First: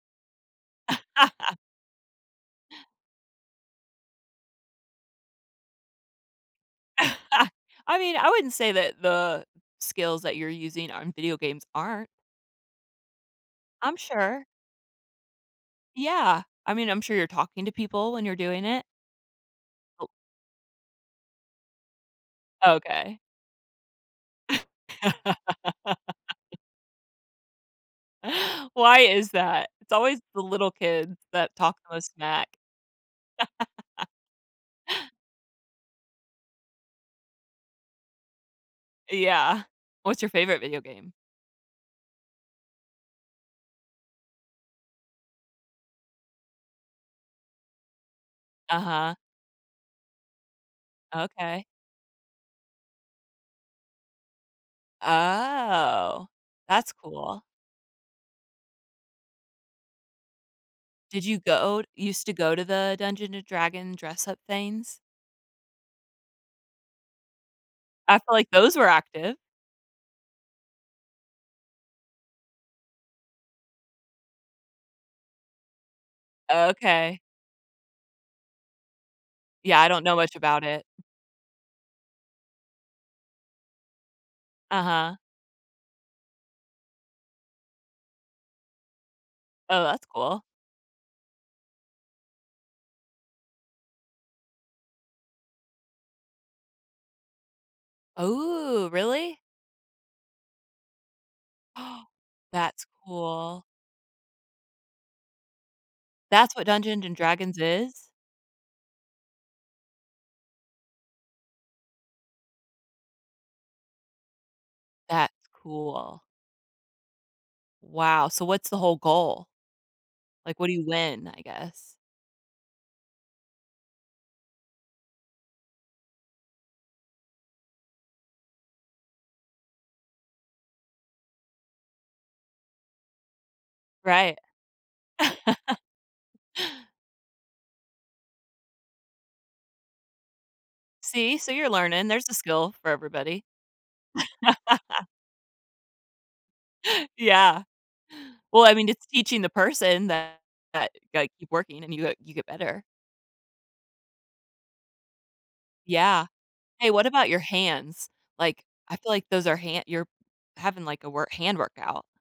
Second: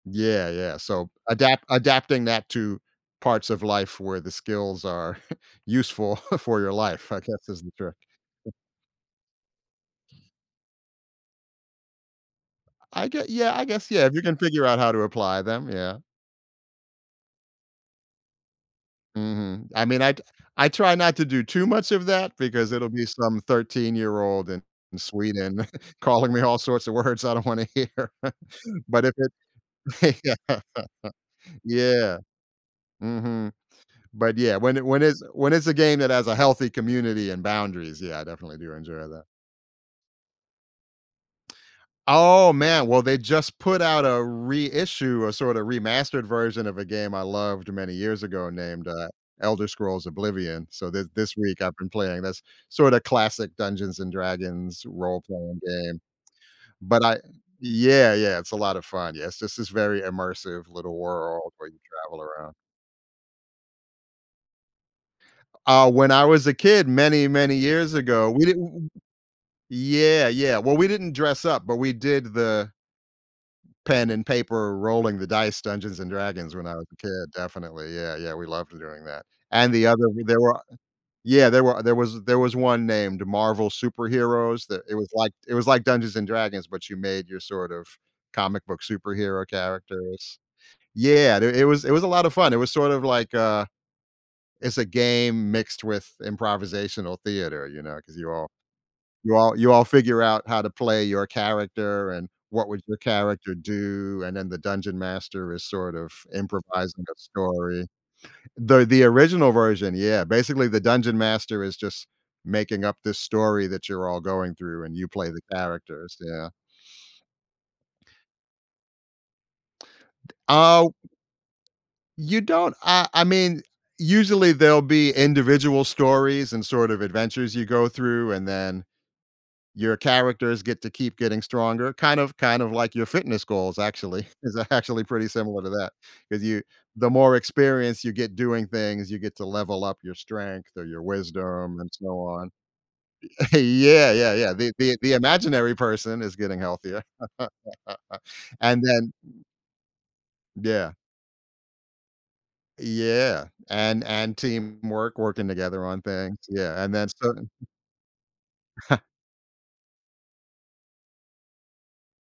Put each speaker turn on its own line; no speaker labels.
Yeah, yeah, so, adapt adapting that to parts of life where the skills are useful for your life, I guess, is the trick.
I mean, I wouldn't say that the skills that you're using on video games aren't.
I gu yeah, I guess,
I'm
yeah, if you can
sure.
figure out how to apply them, yeah.
Yeah. I mean, I'm sure you're talking to people when you're doing it.
Mhm, I mean,
O
I t I try not to do too much of that because it'll be
Okay.
some thirteen-year-old in in Sweden calling me all sorts of words I don't wanna hear,
Why
but if
is that? It's
it
always the
Yeah.
little kids that talk the most
Yeah.
smack.
Mhm. But, yeah, when it when it when it's a game that has a healthy community and boundaries, yeah, I definitely do enjoy that.
Yeah. What's your favorite video game?
Oh, man! Well, they just put out a reissue, a sorta remastered version of a game I loved many years ago named, uh,
Uh-huh.
Elder Scrolls: Oblivion, so, th this week
Okay.
I've been playing this sorta classic Dungeons& Dragons role playing game.
Oh, that's
But I
cool.
Yeah, yeah it's a lotta fun, yes, it's just this very immersive little
Did you
world where you
go
travel
used to
around.
go to the Dungeon& Dragon dress-up things?
Uh, when I was a kid many, many years
I
ago,
feel
we
like those were
didn't
active.
Yeah, yeah, well, we didn't dress up, but we did the pen and paper, rolling the dice Dungeons& Dragons when
Oh,
I was a
okay.
kid, definitely, yeah, yeah, we loved d doing that. And
Yeah, I
the
don't
other
know
we
much
there were
about it.
Yeah, there were there was there was one named Marvel Superheroes that it was
Uh-huh.
like it was like Dungeons& Dragons, but you made your sort of comic book superhero
Oh, that's
characters.
cool.
Yeah, th it was it was a lotta fun, it was sort of, like, uh it's a game mixed with improvisational theater, you know, 'cause you all
Ooh,
you
really?
all you all figure out how to play your character and what would
That's
your character
cool.
do, and then the Dungeon Master is sort of
That's what
improvising
Dungeons&
a
Dragons
story.
is?
The the original version, yeah, basically the Dungeon Master is just making up this story that you're all going through and you play the
That's
characters.
cool.
Yeah.
Wow, so, what's the whole goal?
D
Like, what do you
oh
win, I guess?
You don't I I mean, usually there'll be individual stories and sort of adventures you go through and then, your characters get to keep getting stronger, kind of kind of like your fitness goals actually,
Right.
is actually pretty similar to that 'cause you the more experience you get doing things, you get to level up your strength or your
See, so, you're
wisdom and so
learning, there's a
on.
skill for everybody.
Yeah, yeah, yeah, the the the imaginary person is getting healthier.
Yeah. Well, I
And
mean, it's
then
teaching the person that that
Yeah.
ya gotta keep working and you, uh you get better.
Yeah, an an teamwork, working together on
Yeah.
things, yeah,
Hey,
and
what
that's
about your
something
hands, like, I feel like those are hand you're having, like, a wor hand workout.